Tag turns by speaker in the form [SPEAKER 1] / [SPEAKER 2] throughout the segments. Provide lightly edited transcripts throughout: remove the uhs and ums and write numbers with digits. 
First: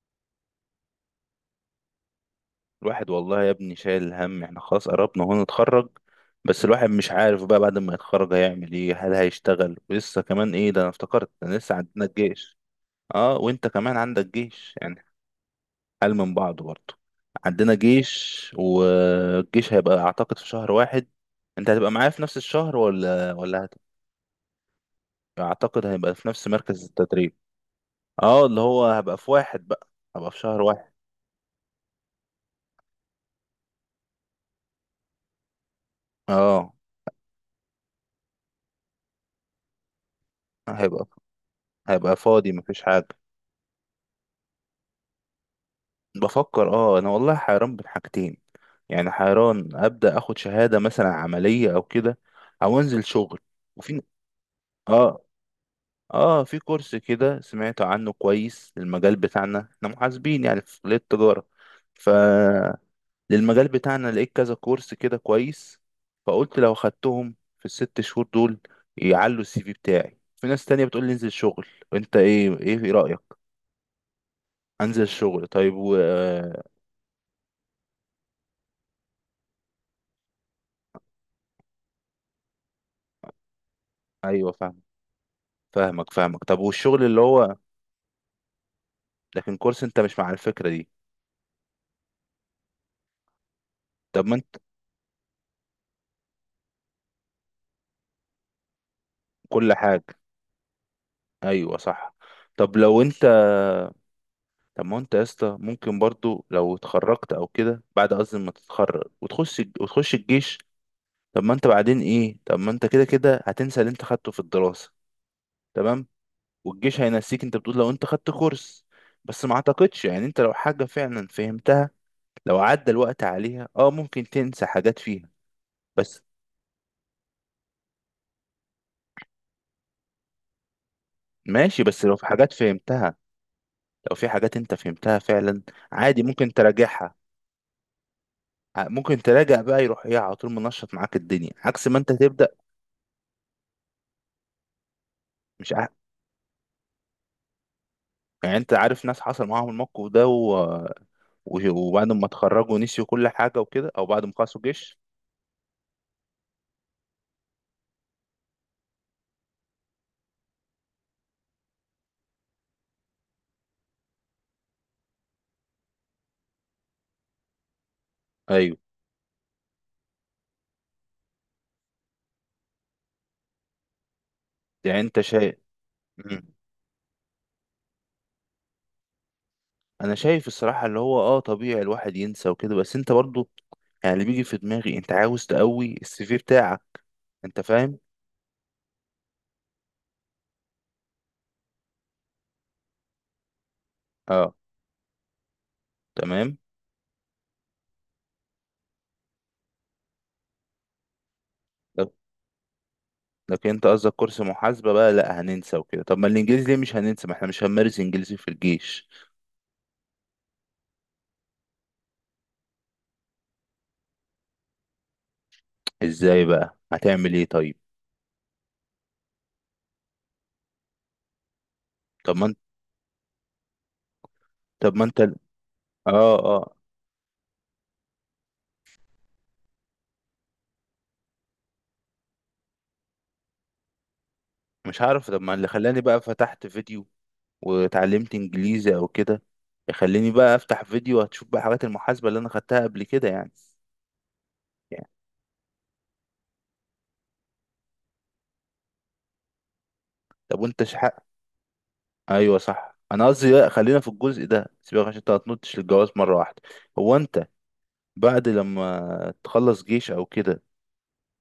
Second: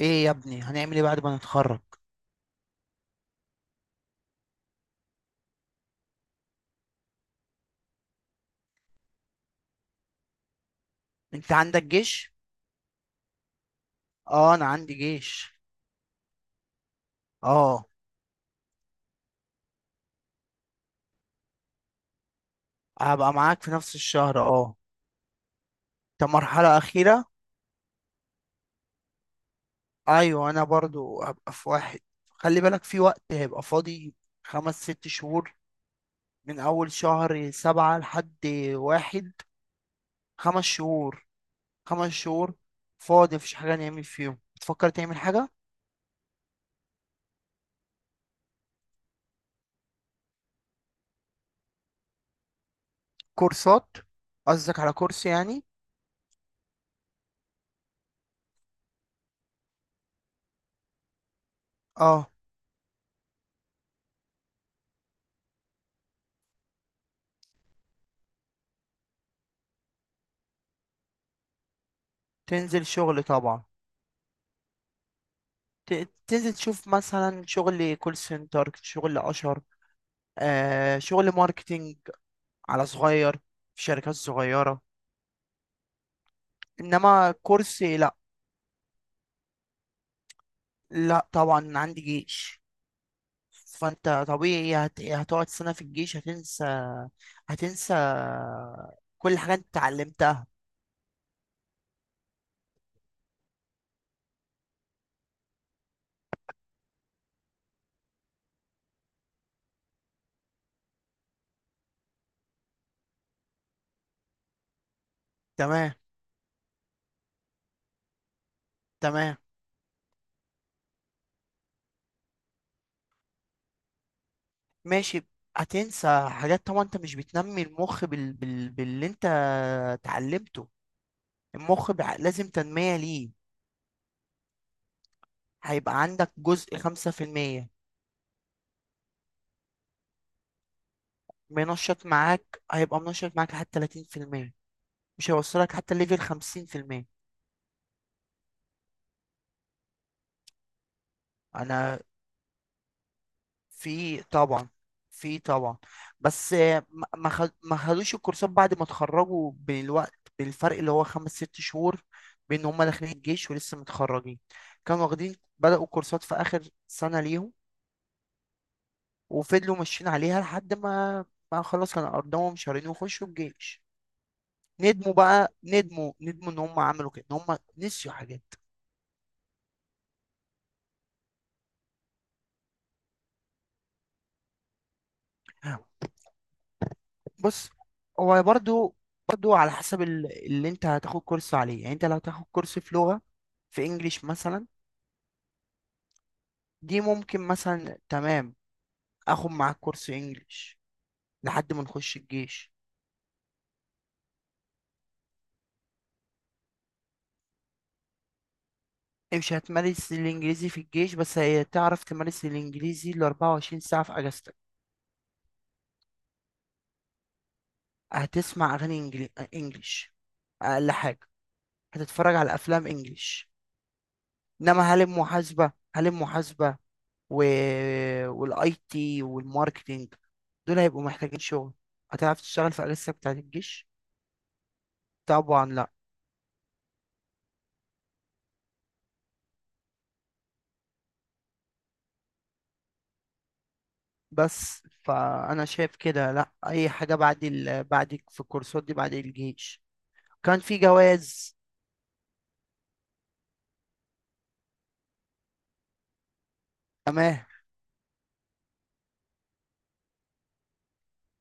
[SPEAKER 1] ايه يا ابني هنعمل ايه بعد ما نتخرج؟
[SPEAKER 2] الواحد والله يا ابني شايل الهم، احنا خلاص قربنا هو نتخرج. بس الواحد مش عارف بقى بعد ما يتخرج هيعمل ايه، هل هيشتغل ولسه كمان ايه، ده انا افتكرت
[SPEAKER 1] انت
[SPEAKER 2] ده لسه
[SPEAKER 1] عندك
[SPEAKER 2] عندنا
[SPEAKER 1] جيش؟
[SPEAKER 2] الجيش. اه وانت كمان عندك
[SPEAKER 1] اه انا
[SPEAKER 2] جيش
[SPEAKER 1] عندي
[SPEAKER 2] يعني،
[SPEAKER 1] جيش.
[SPEAKER 2] حال من بعض برضه. عندنا
[SPEAKER 1] اه
[SPEAKER 2] جيش، والجيش هيبقى اعتقد في شهر واحد. انت هتبقى معايا في نفس الشهر
[SPEAKER 1] هبقى
[SPEAKER 2] ولا
[SPEAKER 1] معاك
[SPEAKER 2] ولا
[SPEAKER 1] في
[SPEAKER 2] هت...
[SPEAKER 1] نفس الشهر اه.
[SPEAKER 2] اعتقد هيبقى في
[SPEAKER 1] انت
[SPEAKER 2] نفس
[SPEAKER 1] مرحلة
[SPEAKER 2] مركز
[SPEAKER 1] اخيرة؟
[SPEAKER 2] التدريب. اه اللي هو هبقى في واحد بقى، هبقى في
[SPEAKER 1] ايوه
[SPEAKER 2] شهر
[SPEAKER 1] انا
[SPEAKER 2] واحد.
[SPEAKER 1] برضو هبقى في واحد. خلي بالك في وقت هيبقى فاضي، خمس ست شهور، من
[SPEAKER 2] اه،
[SPEAKER 1] اول شهر سبعة لحد واحد، خمس
[SPEAKER 2] هيبقى
[SPEAKER 1] شهور، خمس
[SPEAKER 2] فاضي
[SPEAKER 1] شهور.
[SPEAKER 2] مفيش حاجة.
[SPEAKER 1] فاضي مفيش حاجة نعمل فيهم، بتفكر تعمل حاجة؟
[SPEAKER 2] بفكر اه، انا والله حيران بين حاجتين، يعني حيران ابدا اخد شهاده مثلا عمليه او كده، او انزل شغل.
[SPEAKER 1] كورسات.
[SPEAKER 2] وفي
[SPEAKER 1] قصدك على
[SPEAKER 2] اه،
[SPEAKER 1] كورس يعني؟
[SPEAKER 2] اه في كورس كده سمعت عنه كويس للمجال بتاعنا، احنا محاسبين يعني في كليه التجاره.
[SPEAKER 1] اه.
[SPEAKER 2] فللمجال بتاعنا لقيت كذا كورس كده كويس. فقلت لو خدتهم في الست شهور دول يعلوا السي في بتاعي. في ناس تانية بتقول لي انزل شغل. انت ايه
[SPEAKER 1] تنزل
[SPEAKER 2] رأيك؟
[SPEAKER 1] شغل طبعا.
[SPEAKER 2] انزل شغل، طيب. و...
[SPEAKER 1] تنزل
[SPEAKER 2] آه،
[SPEAKER 1] تشوف مثلا شغل كول سنتر، شغل اشهر، شغل ماركتينج، على صغير، في شركات
[SPEAKER 2] ايوه
[SPEAKER 1] صغيرة.
[SPEAKER 2] فاهم. فاهمك طب والشغل اللي
[SPEAKER 1] انما
[SPEAKER 2] هو،
[SPEAKER 1] كورس لا.
[SPEAKER 2] لكن كورس انت مش مع الفكرة دي؟
[SPEAKER 1] لا طبعا عندي جيش. فانت
[SPEAKER 2] طب ما انت
[SPEAKER 1] طبيعي هتقعد سنة في الجيش هتنسى. هتنسى كل حاجة انت
[SPEAKER 2] كل حاجة،
[SPEAKER 1] اتعلمتها.
[SPEAKER 2] ايوه صح. طب لو انت، طب ما انت يا اسطى ممكن برضو لو اتخرجت او كده، بعد قصدي ما تتخرج وتخش الجيش. طب ما انت بعدين ايه، طب ما انت كده كده هتنسى اللي انت خدته في الدراسة.
[SPEAKER 1] تمام.
[SPEAKER 2] تمام. والجيش هينسيك، انت بتقول لو انت خدت كورس.
[SPEAKER 1] تمام.
[SPEAKER 2] بس ما اعتقدش يعني، انت لو حاجة فعلا فهمتها لو عدى الوقت عليها، اه ممكن تنسى حاجات
[SPEAKER 1] ماشي.
[SPEAKER 2] فيها. بس
[SPEAKER 1] هتنسى حاجات طبعا، انت مش بتنمي المخ باللي انت اتعلمته.
[SPEAKER 2] ماشي،
[SPEAKER 1] المخ
[SPEAKER 2] بس لو في
[SPEAKER 1] لازم
[SPEAKER 2] حاجات
[SPEAKER 1] تنمية
[SPEAKER 2] فهمتها،
[SPEAKER 1] ليه،
[SPEAKER 2] لو في حاجات انت فهمتها فعلا
[SPEAKER 1] هيبقى
[SPEAKER 2] عادي
[SPEAKER 1] عندك
[SPEAKER 2] ممكن
[SPEAKER 1] جزء خمسة
[SPEAKER 2] تراجعها.
[SPEAKER 1] في المية.
[SPEAKER 2] ممكن تراجع بقى، يروح ايه على طول منشط معاك الدنيا عكس ما
[SPEAKER 1] منشط
[SPEAKER 2] انت تبدأ.
[SPEAKER 1] معاك، هيبقى منشط معاك لحد تلاتين في المية، مش هيوصلك
[SPEAKER 2] مش ع...
[SPEAKER 1] حتى ليفل خمسين في المية.
[SPEAKER 2] يعني انت عارف ناس حصل معاهم الموقف ده، و... و...
[SPEAKER 1] أنا،
[SPEAKER 2] وبعد ما اتخرجوا نسيوا كل حاجة وكده، او
[SPEAKER 1] في
[SPEAKER 2] بعد ما خلصوا
[SPEAKER 1] طبعا،
[SPEAKER 2] جيش.
[SPEAKER 1] في طبعا، بس ما خدوش الكورسات بعد ما اتخرجوا بالوقت، بالفرق اللي هو خمس ست شهور بين هما داخلين الجيش ولسه متخرجين. كانوا واخدين، بدأوا كورسات في آخر سنة ليهم
[SPEAKER 2] ايوه.
[SPEAKER 1] وفضلوا ماشيين عليها لحد ما، ما خلاص كانوا أرضهم شهرين وخشوا الجيش،
[SPEAKER 2] يعني
[SPEAKER 1] ندموا
[SPEAKER 2] انت
[SPEAKER 1] بقى،
[SPEAKER 2] شايف.
[SPEAKER 1] ندموا ندموا
[SPEAKER 2] مم.
[SPEAKER 1] ان هم عملوا كده، ان هم نسيوا حاجات.
[SPEAKER 2] انا شايف الصراحة اللي هو اه، طبيعي الواحد ينسى وكده. بس انت برضو يعني، اللي بيجي في دماغي انت عاوز تقوي السي في بتاعك، انت
[SPEAKER 1] بص
[SPEAKER 2] فاهم؟
[SPEAKER 1] هو برضو، برضو على حسب اللي انت هتاخد كورس عليه. يعني انت لو هتاخد كورس في لغة، في انجليش
[SPEAKER 2] اه
[SPEAKER 1] مثلا،
[SPEAKER 2] تمام.
[SPEAKER 1] دي ممكن مثلا، تمام، اخد معاك كورس انجليش لحد ما نخش الجيش.
[SPEAKER 2] لكن انت قصدك كورس محاسبة بقى، لا هننسى وكده، طب ما الانجليزي ليه مش هننسى، ما احنا مش هنمارس انجليزي في الجيش.
[SPEAKER 1] مش هتمارس الانجليزي في الجيش، بس هتعرف تمارس الانجليزي ال 24 ساعة في اجازتك.
[SPEAKER 2] ازاي بقى هتعمل ايه طيب؟
[SPEAKER 1] هتسمع انجليش، اقل حاجة، هتتفرج
[SPEAKER 2] طب ما
[SPEAKER 1] على
[SPEAKER 2] انت،
[SPEAKER 1] افلام انجليش. انما
[SPEAKER 2] طب
[SPEAKER 1] هل
[SPEAKER 2] ما انت
[SPEAKER 1] المحاسبة، هل
[SPEAKER 2] اه
[SPEAKER 1] المحاسبة و... والاي تي والماركتينج، دول هيبقوا محتاجين شغل، هتعرف تشتغل في اجازتك بتاعت الجيش؟
[SPEAKER 2] مش عارف. طب ما
[SPEAKER 1] طبعا
[SPEAKER 2] اللي
[SPEAKER 1] لا.
[SPEAKER 2] خلاني بقى فتحت فيديو واتعلمت انجليزي او كده، يخليني بقى افتح فيديو هتشوف بقى حاجات المحاسبة اللي انا خدتها قبل كده يعني.
[SPEAKER 1] بس
[SPEAKER 2] يعني
[SPEAKER 1] فانا شايف كده لا، اي حاجه بعد بعد، في الكورسات دي بعد الجيش. كان
[SPEAKER 2] طب
[SPEAKER 1] في
[SPEAKER 2] وانت شحق،
[SPEAKER 1] جواز.
[SPEAKER 2] ايوه صح. انا قصدي لا، خلينا في الجزء ده سيبك، عشان انت هتنطش للجواز مرة واحدة. هو
[SPEAKER 1] تمام.
[SPEAKER 2] انت بعد لما تخلص جيش او كده،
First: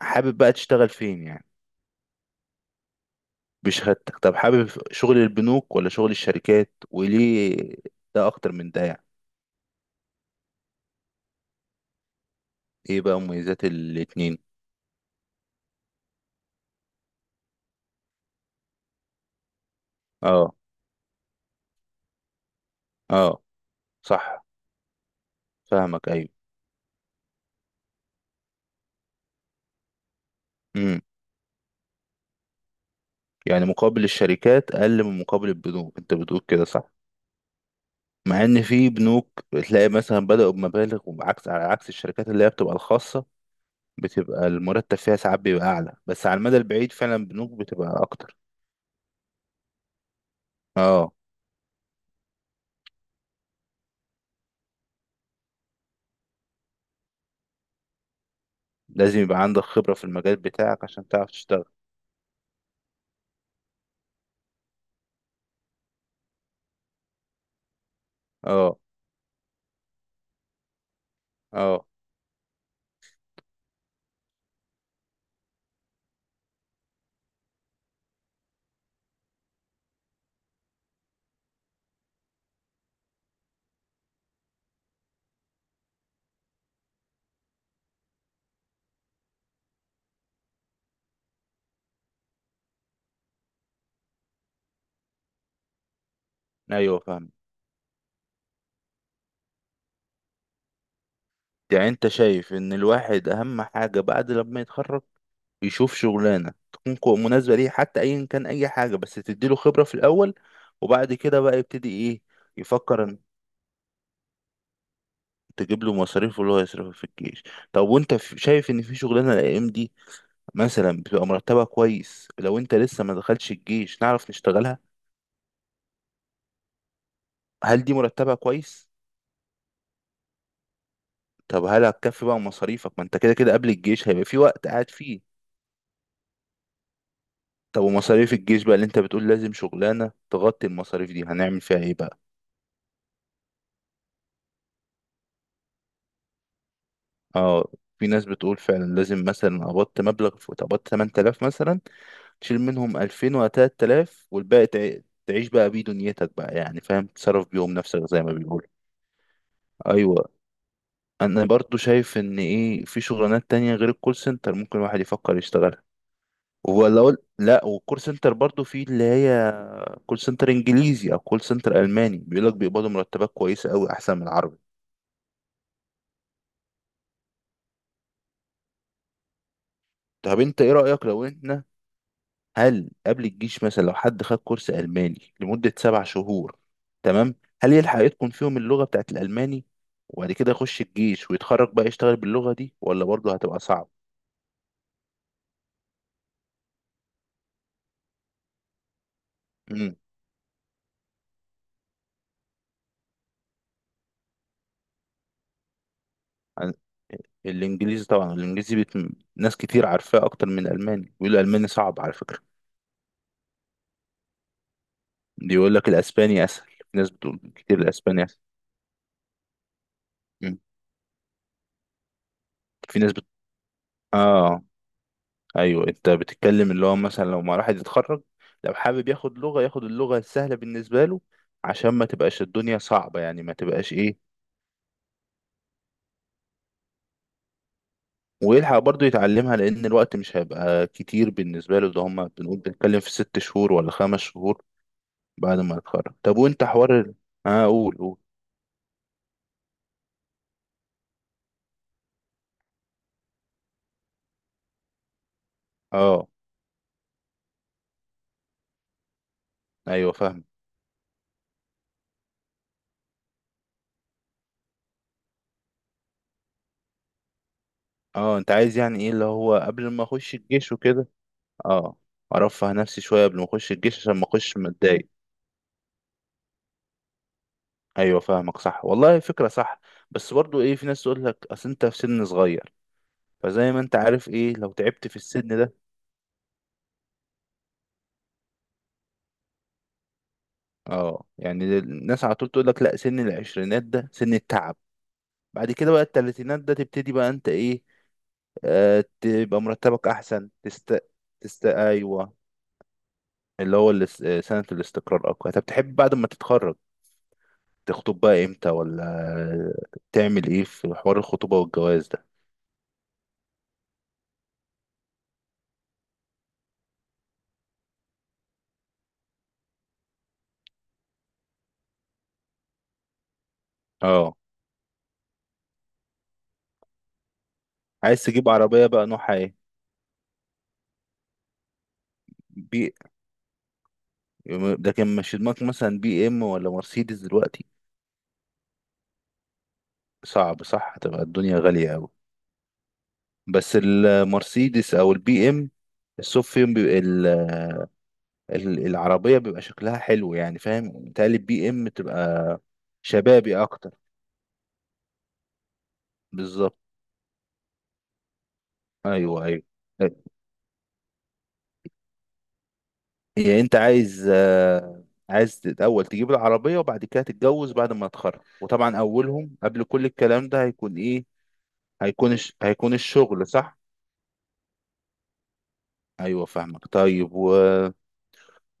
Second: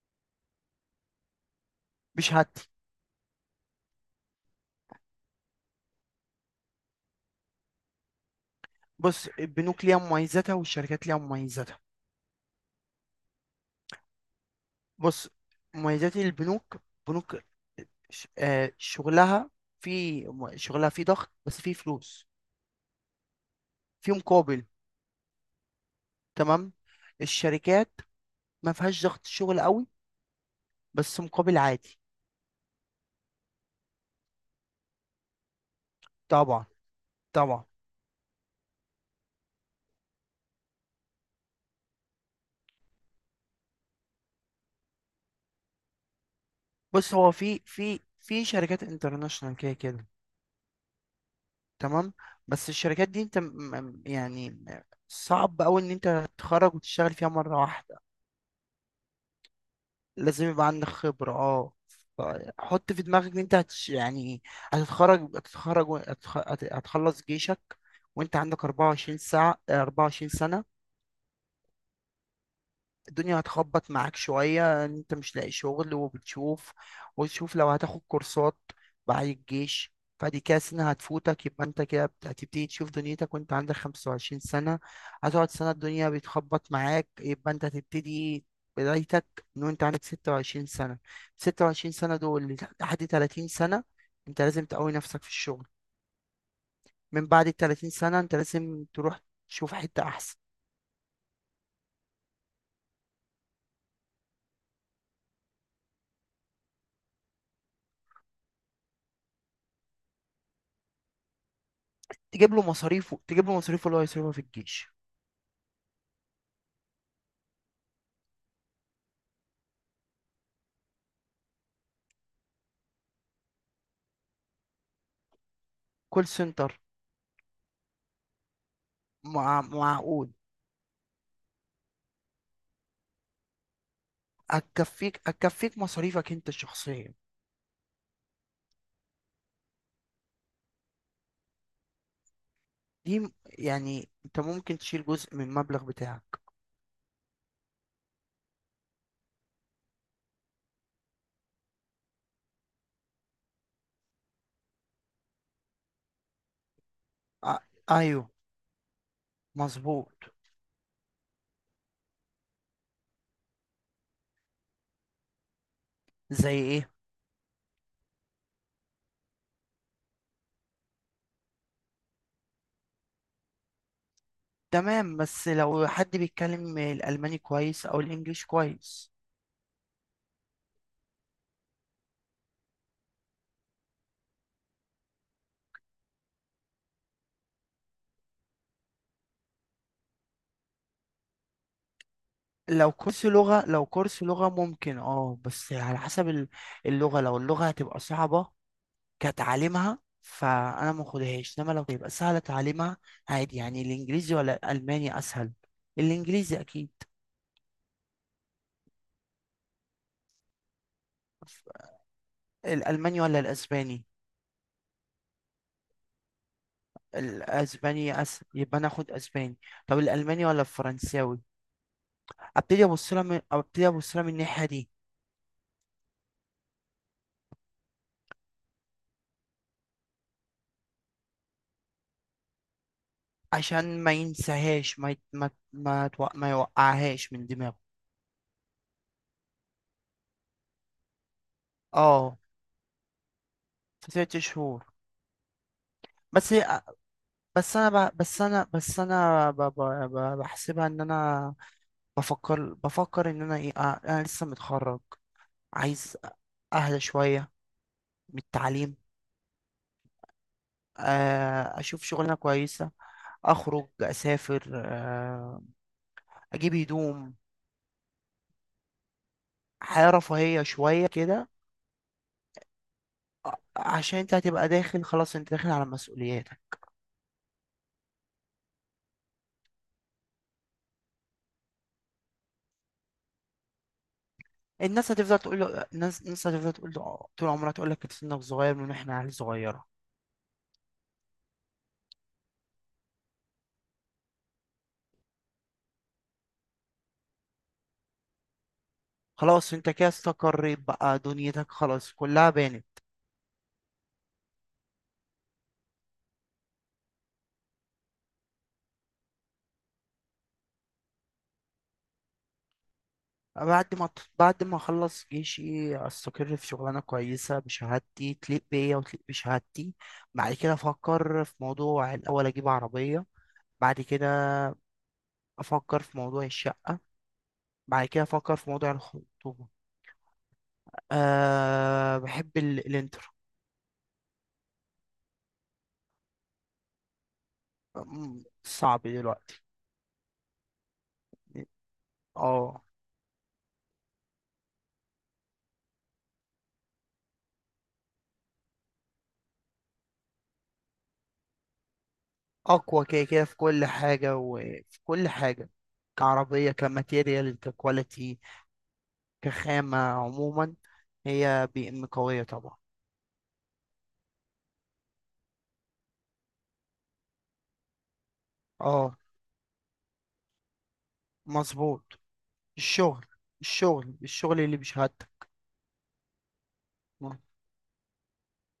[SPEAKER 2] حابب بقى تشتغل فين يعني؟
[SPEAKER 1] بشهادتي.
[SPEAKER 2] بشهادتك، طب حابب شغل البنوك ولا شغل الشركات، وليه ده اكتر من ده يعني؟
[SPEAKER 1] بص، البنوك ليها مميزاتها والشركات ليها مميزاتها.
[SPEAKER 2] ايه بقى مميزات الاتنين؟
[SPEAKER 1] بص، مميزات البنوك، بنوك، شغلها في،
[SPEAKER 2] اه،
[SPEAKER 1] شغلها في ضغط بس في فلوس،
[SPEAKER 2] اه
[SPEAKER 1] في
[SPEAKER 2] صح،
[SPEAKER 1] مقابل.
[SPEAKER 2] فاهمك، ايوه.
[SPEAKER 1] تمام. الشركات ما فيهاش ضغط شغل قوي،
[SPEAKER 2] امم.
[SPEAKER 1] بس مقابل عادي.
[SPEAKER 2] يعني مقابل الشركات اقل من مقابل البنوك، انت بتقول كده
[SPEAKER 1] طبعا،
[SPEAKER 2] صح؟
[SPEAKER 1] طبعا.
[SPEAKER 2] مع ان في بنوك بتلاقي مثلا بدأوا بمبالغ، وعكس على عكس الشركات اللي هي بتبقى الخاصة بتبقى المرتب فيها ساعات بيبقى اعلى، بس على المدى البعيد
[SPEAKER 1] بص
[SPEAKER 2] فعلا
[SPEAKER 1] هو
[SPEAKER 2] البنوك بتبقى اكتر.
[SPEAKER 1] في شركات انترناشونال كده كده،
[SPEAKER 2] اه.
[SPEAKER 1] تمام، بس الشركات دي انت يعني، صعب قوي ان انت تتخرج وتشتغل فيها مرة واحدة.
[SPEAKER 2] لازم يبقى عندك خبرة في المجال
[SPEAKER 1] لازم يبقى
[SPEAKER 2] بتاعك
[SPEAKER 1] عندك
[SPEAKER 2] عشان تعرف
[SPEAKER 1] خبرة
[SPEAKER 2] تشتغل.
[SPEAKER 1] اه. ف- حط في دماغك ان انت هتش يعني، هتتخرج، هتخلص جيشك وانت عندك
[SPEAKER 2] اه،
[SPEAKER 1] 24 ساعة، 24 سنة.
[SPEAKER 2] اه
[SPEAKER 1] الدنيا هتخبط معاك شوية إن انت مش لاقي شغل، وبتشوف وتشوف لو هتاخد كورسات بعد الجيش، فدي كده سنة هتفوتك، يبقى انت كده هتبتدي تشوف دنيتك وانت عندك خمسة وعشرين سنة. هتقعد سنة الدنيا بتخبط معاك، يبقى انت هتبتدي بدايتك من وانت عندك ستة وعشرين سنة. ستة وعشرين سنة دول لحد تلاتين سنة، انت لازم تقوي نفسك في الشغل.
[SPEAKER 2] ايوه
[SPEAKER 1] من
[SPEAKER 2] فاهم.
[SPEAKER 1] بعد التلاتين سنة انت لازم تروح تشوف حتة أحسن.
[SPEAKER 2] يعني انت شايف ان الواحد اهم حاجة بعد لما يتخرج يشوف شغلانة تكون مناسبة ليه، حتى ايا كان اي حاجة بس تديله خبرة في الاول، وبعد كده بقى يبتدي ايه؟
[SPEAKER 1] تجيب له
[SPEAKER 2] يفكر
[SPEAKER 1] مصاريفه،
[SPEAKER 2] ان
[SPEAKER 1] تجيب له مصاريفه اللي هو يصرفها في الجيش.
[SPEAKER 2] تجيب له مصاريف اللي هو يصرفها في الجيش. طب وانت شايف ان في شغلانة الايام دي مثلا بتبقى مرتبها كويس لو انت لسه ما دخلش الجيش نعرف نشتغلها؟
[SPEAKER 1] كول سنتر.
[SPEAKER 2] هل دي مرتبها كويس؟
[SPEAKER 1] معقول.
[SPEAKER 2] طب هل هتكفي بقى مصاريفك؟ ما انت كده كده قبل الجيش هيبقى في وقت قاعد
[SPEAKER 1] هتكفيك،
[SPEAKER 2] فيه.
[SPEAKER 1] هتكفيك مصاريفك انت الشخصية.
[SPEAKER 2] طب ومصاريف الجيش بقى اللي انت بتقول لازم شغلانة تغطي المصاريف دي هنعمل فيها ايه بقى؟
[SPEAKER 1] دي يعني انت ممكن تشيل جزء من المبلغ بتاعك.
[SPEAKER 2] اه. في ناس بتقول فعلا لازم، مثلا قبضت مبلغ، قبضت 8000 مثلا، تشيل منهم 2000 و 3000 والباقي تعيش بقى بيه دنيتك بقى، يعني فاهم تصرف
[SPEAKER 1] آ...
[SPEAKER 2] بيهم نفسك زي
[SPEAKER 1] ايوه،
[SPEAKER 2] ما بيقولوا.
[SPEAKER 1] مظبوط.
[SPEAKER 2] ايوه. انا برضو شايف ان ايه، في شغلانات تانية غير الكول سنتر ممكن الواحد يفكر يشتغلها،
[SPEAKER 1] زي ايه؟
[SPEAKER 2] ولا اقول لا، والكول سنتر برضو في اللي هي كول سنتر انجليزي او كول سنتر الماني بيقول لك بيقبضوا مرتبات كويسة قوي احسن من العربي.
[SPEAKER 1] تمام، بس لو حد بيتكلم الالماني كويس او الانجليش كويس.
[SPEAKER 2] طب انت ايه رأيك لو احنا، هل قبل الجيش مثلا لو حد خد كورس ألماني لمدة سبع شهور، تمام، هل يلحق يتقن فيهم اللغة بتاعت الألماني، وبعد كده يخش الجيش ويتخرج بقى يشتغل باللغة دي،
[SPEAKER 1] لو
[SPEAKER 2] ولا
[SPEAKER 1] كورس
[SPEAKER 2] برضه هتبقى
[SPEAKER 1] لغة، لو
[SPEAKER 2] صعب؟
[SPEAKER 1] كورس لغة ممكن اه، بس على حسب اللغة، لو اللغة هتبقى صعبة
[SPEAKER 2] امم.
[SPEAKER 1] كتعليمها فانا ما اخدهاش، انما لو تبقى سهلة تعليمها عادي. يعني الانجليزي ولا الالماني اسهل؟ الانجليزي اكيد.
[SPEAKER 2] الإنجليزي طبعا، ناس كتير عارفاه أكتر من الألماني، بيقولوا الألماني صعب على فكرة.
[SPEAKER 1] الألماني ولا الأسباني؟
[SPEAKER 2] بيقول لك الأسباني أسهل، في ناس بتقول كتير الأسباني أسهل.
[SPEAKER 1] يبقى أنا آخد أسباني. طب الألماني
[SPEAKER 2] مم.
[SPEAKER 1] ولا الفرنساوي؟ أبتدي
[SPEAKER 2] في
[SPEAKER 1] أبص
[SPEAKER 2] ناس
[SPEAKER 1] لها
[SPEAKER 2] بت...
[SPEAKER 1] من، أبتدي أبص لها من
[SPEAKER 2] آه
[SPEAKER 1] الناحية دي.
[SPEAKER 2] ايوه، انت بتتكلم اللي هو مثلا لو ما الواحد يتخرج، لو حابب ياخد لغة ياخد اللغة السهلة بالنسبة له عشان ما تبقاش الدنيا صعبة، يعني ما تبقاش
[SPEAKER 1] عشان ما
[SPEAKER 2] ايه،
[SPEAKER 1] ينساهاش، ما يت... ما ما, تو... ما يوقعهاش من دماغه.
[SPEAKER 2] ويلحق برضه يتعلمها لان الوقت مش هيبقى كتير بالنسبة له، ده هما
[SPEAKER 1] اه،
[SPEAKER 2] بنقول بنتكلم في ست شهور ولا
[SPEAKER 1] في
[SPEAKER 2] خمس
[SPEAKER 1] ست
[SPEAKER 2] شهور
[SPEAKER 1] شهور.
[SPEAKER 2] بعد ما يتخرج. طب
[SPEAKER 1] بس،
[SPEAKER 2] وانت حوار اه
[SPEAKER 1] بس
[SPEAKER 2] قول
[SPEAKER 1] أنا ب... بس أنا بس أنا ب... ب... ب... بحسبها إن أنا، بفكر إن أنا إيه، أنا لسه متخرج، عايز
[SPEAKER 2] اه
[SPEAKER 1] أهدى شوية من التعليم.
[SPEAKER 2] ايوه فاهم.
[SPEAKER 1] اشوف شغلانه كويسه، اخرج، اسافر، اجيب هدوم،
[SPEAKER 2] اه انت عايز يعني ايه اللي هو قبل ما
[SPEAKER 1] حياه
[SPEAKER 2] اخش
[SPEAKER 1] رفاهيه
[SPEAKER 2] الجيش
[SPEAKER 1] شويه
[SPEAKER 2] وكده.
[SPEAKER 1] كده.
[SPEAKER 2] اه ارفه نفسي شوية قبل ما اخش الجيش عشان
[SPEAKER 1] عشان
[SPEAKER 2] ما
[SPEAKER 1] انت
[SPEAKER 2] اخش
[SPEAKER 1] هتبقى داخل،
[SPEAKER 2] متضايق.
[SPEAKER 1] خلاص انت داخل على مسؤولياتك.
[SPEAKER 2] ايوه فاهمك، صح والله، فكره صح. بس برضو ايه، في ناس تقول لك اصل انت في سن صغير، فزي ما انت عارف ايه لو تعبت
[SPEAKER 1] الناس
[SPEAKER 2] في
[SPEAKER 1] هتفضل
[SPEAKER 2] السن
[SPEAKER 1] تقول له،
[SPEAKER 2] ده.
[SPEAKER 1] الناس هتفضل تقول له طول عمرها، تقول لك سنك صغير من احنا عيال صغيره.
[SPEAKER 2] اه، يعني الناس على طول تقول لك لا سن العشرينات ده سن التعب، بعد كده بقى التلاتينات ده تبتدي بقى انت ايه، آه تبقى
[SPEAKER 1] خلاص انت
[SPEAKER 2] مرتبك
[SPEAKER 1] كده
[SPEAKER 2] احسن،
[SPEAKER 1] استقريت بقى،
[SPEAKER 2] تست
[SPEAKER 1] دنيتك خلاص
[SPEAKER 2] ايوه،
[SPEAKER 1] كلها بانت.
[SPEAKER 2] اللي هو سنه الاستقرار اقوى. طب تحب بعد ما تتخرج تخطب بقى امتى، ولا تعمل ايه في حوار الخطوبه والجواز ده؟
[SPEAKER 1] بعد ما بعد ما اخلص جيشي، استقر في شغلانه كويسه بشهادتي، تليق بيا وتليق بشهادتي. بعد كده افكر في موضوع، الاول اجيب عربيه، بعد كده
[SPEAKER 2] اه.
[SPEAKER 1] افكر في موضوع الشقه، بعد
[SPEAKER 2] عايز
[SPEAKER 1] كده
[SPEAKER 2] تجيب
[SPEAKER 1] افكر في
[SPEAKER 2] عربيه
[SPEAKER 1] موضوع
[SPEAKER 2] بقى نوعها
[SPEAKER 1] الخطوبه. أه بحب
[SPEAKER 2] ايه؟
[SPEAKER 1] الانتر.
[SPEAKER 2] لكن مش في دماغك مثلا بي ام ولا مرسيدس دلوقتي؟
[SPEAKER 1] صعب دلوقتي.
[SPEAKER 2] صعب، صح هتبقى الدنيا غالية قوي.
[SPEAKER 1] اه.
[SPEAKER 2] بس المرسيدس او البي ام الصوف فيهم بيبقى العربية بيبقى شكلها حلو، يعني فاهم، متهيألي البي ام تبقى
[SPEAKER 1] اقوى كده كده في
[SPEAKER 2] شبابي
[SPEAKER 1] كل
[SPEAKER 2] اكتر،
[SPEAKER 1] حاجه وفي كل حاجه. كعربيه،
[SPEAKER 2] بالظبط،
[SPEAKER 1] كماتيريال، ككواليتي،
[SPEAKER 2] ايوه.
[SPEAKER 1] كخامه عموما. هي بي ام قويه طبعا.
[SPEAKER 2] يعني انت عايز عايز الاول تجيب العربية وبعد كده تتجوز بعد ما تتخرج، وطبعا
[SPEAKER 1] اه،
[SPEAKER 2] اولهم قبل كل الكلام ده هيكون ايه،
[SPEAKER 1] مظبوط.
[SPEAKER 2] هيكون
[SPEAKER 1] الشغل،
[SPEAKER 2] الشغل، صح؟
[SPEAKER 1] الشغل، الشغل اللي بشهادتك.
[SPEAKER 2] ايوه فاهمك، طيب.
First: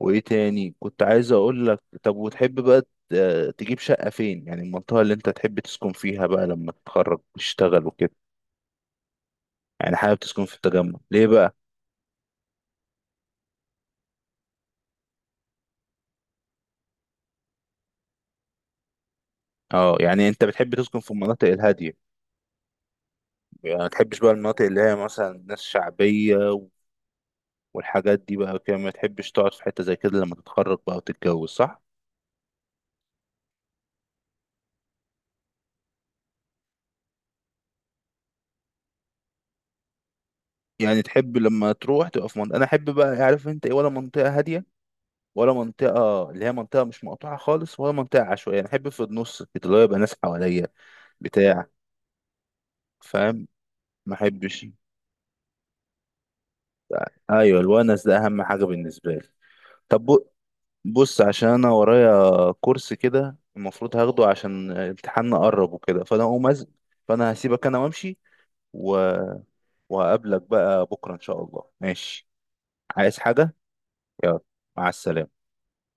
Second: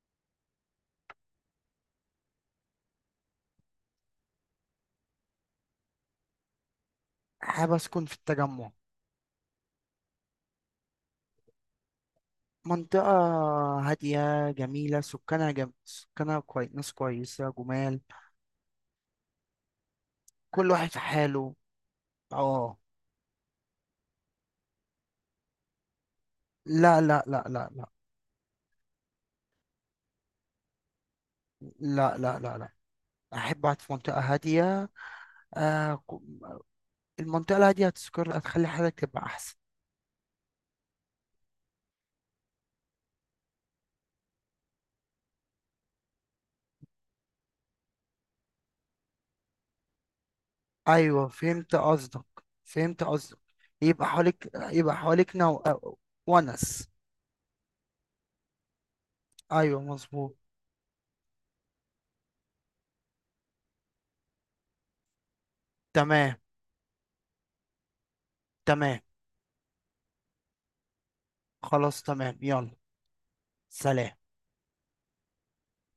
[SPEAKER 2] وايه تاني كنت عايز اقول لك، طب وتحب بقى تجيب شقة فين، يعني المنطقة اللي انت تحب تسكن فيها بقى لما تتخرج
[SPEAKER 1] حابب
[SPEAKER 2] وتشتغل
[SPEAKER 1] اسكن
[SPEAKER 2] وكده؟
[SPEAKER 1] في التجمع.
[SPEAKER 2] يعني حابب تسكن في التجمع ليه بقى؟
[SPEAKER 1] منطقة هادية جميلة، ناس كويسة، جمال.
[SPEAKER 2] اه، يعني انت
[SPEAKER 1] كل
[SPEAKER 2] بتحب
[SPEAKER 1] واحد في
[SPEAKER 2] تسكن في المناطق
[SPEAKER 1] حاله.
[SPEAKER 2] الهادية.
[SPEAKER 1] اه.
[SPEAKER 2] يعني ما تحبش بقى المناطق اللي هي مثلا ناس شعبية
[SPEAKER 1] لا لا لا لا لا.
[SPEAKER 2] والحاجات دي بقى كده، ما تحبش تقعد في حتة زي كده لما تتخرج بقى وتتجوز، صح؟
[SPEAKER 1] لا لا لا لا. أحب أقعد في منطقة هادية. آه... ك- المنطقة الهادية هتسكر، هتخلي حياتك تبقى أحسن.
[SPEAKER 2] يعني تحب لما تروح تبقى في منطقة، انا احب بقى عارف انت ايه، ولا منطقة هادية، ولا منطقة اللي هي منطقة مش مقطوعة خالص، ولا منطقة عشوائية. أنا أحب في النص كده، اللي هو يبقى ناس حواليا،
[SPEAKER 1] أيوة
[SPEAKER 2] بتاع،
[SPEAKER 1] فهمت قصدك. فهمت قصدك.
[SPEAKER 2] فاهم،
[SPEAKER 1] يبقى
[SPEAKER 2] ما
[SPEAKER 1] حواليك،
[SPEAKER 2] أحبش.
[SPEAKER 1] يبقى حواليك نو... آه، ونس.
[SPEAKER 2] أيوة، الونس ده أهم حاجة بالنسبة لي.
[SPEAKER 1] أيوة
[SPEAKER 2] طب
[SPEAKER 1] مظبوط.
[SPEAKER 2] بص عشان أنا ورايا كورس كده المفروض هاخده، عشان امتحاننا قرب وكده،
[SPEAKER 1] تمام.
[SPEAKER 2] فأنا هسيبك أنا وأمشي، و...
[SPEAKER 1] تمام.
[SPEAKER 2] وهقابلك بقى بكرة إن شاء الله،
[SPEAKER 1] خلاص
[SPEAKER 2] ماشي؟
[SPEAKER 1] تمام، يلا.
[SPEAKER 2] عايز حاجة؟
[SPEAKER 1] سلام.
[SPEAKER 2] يلا، مع السلامة.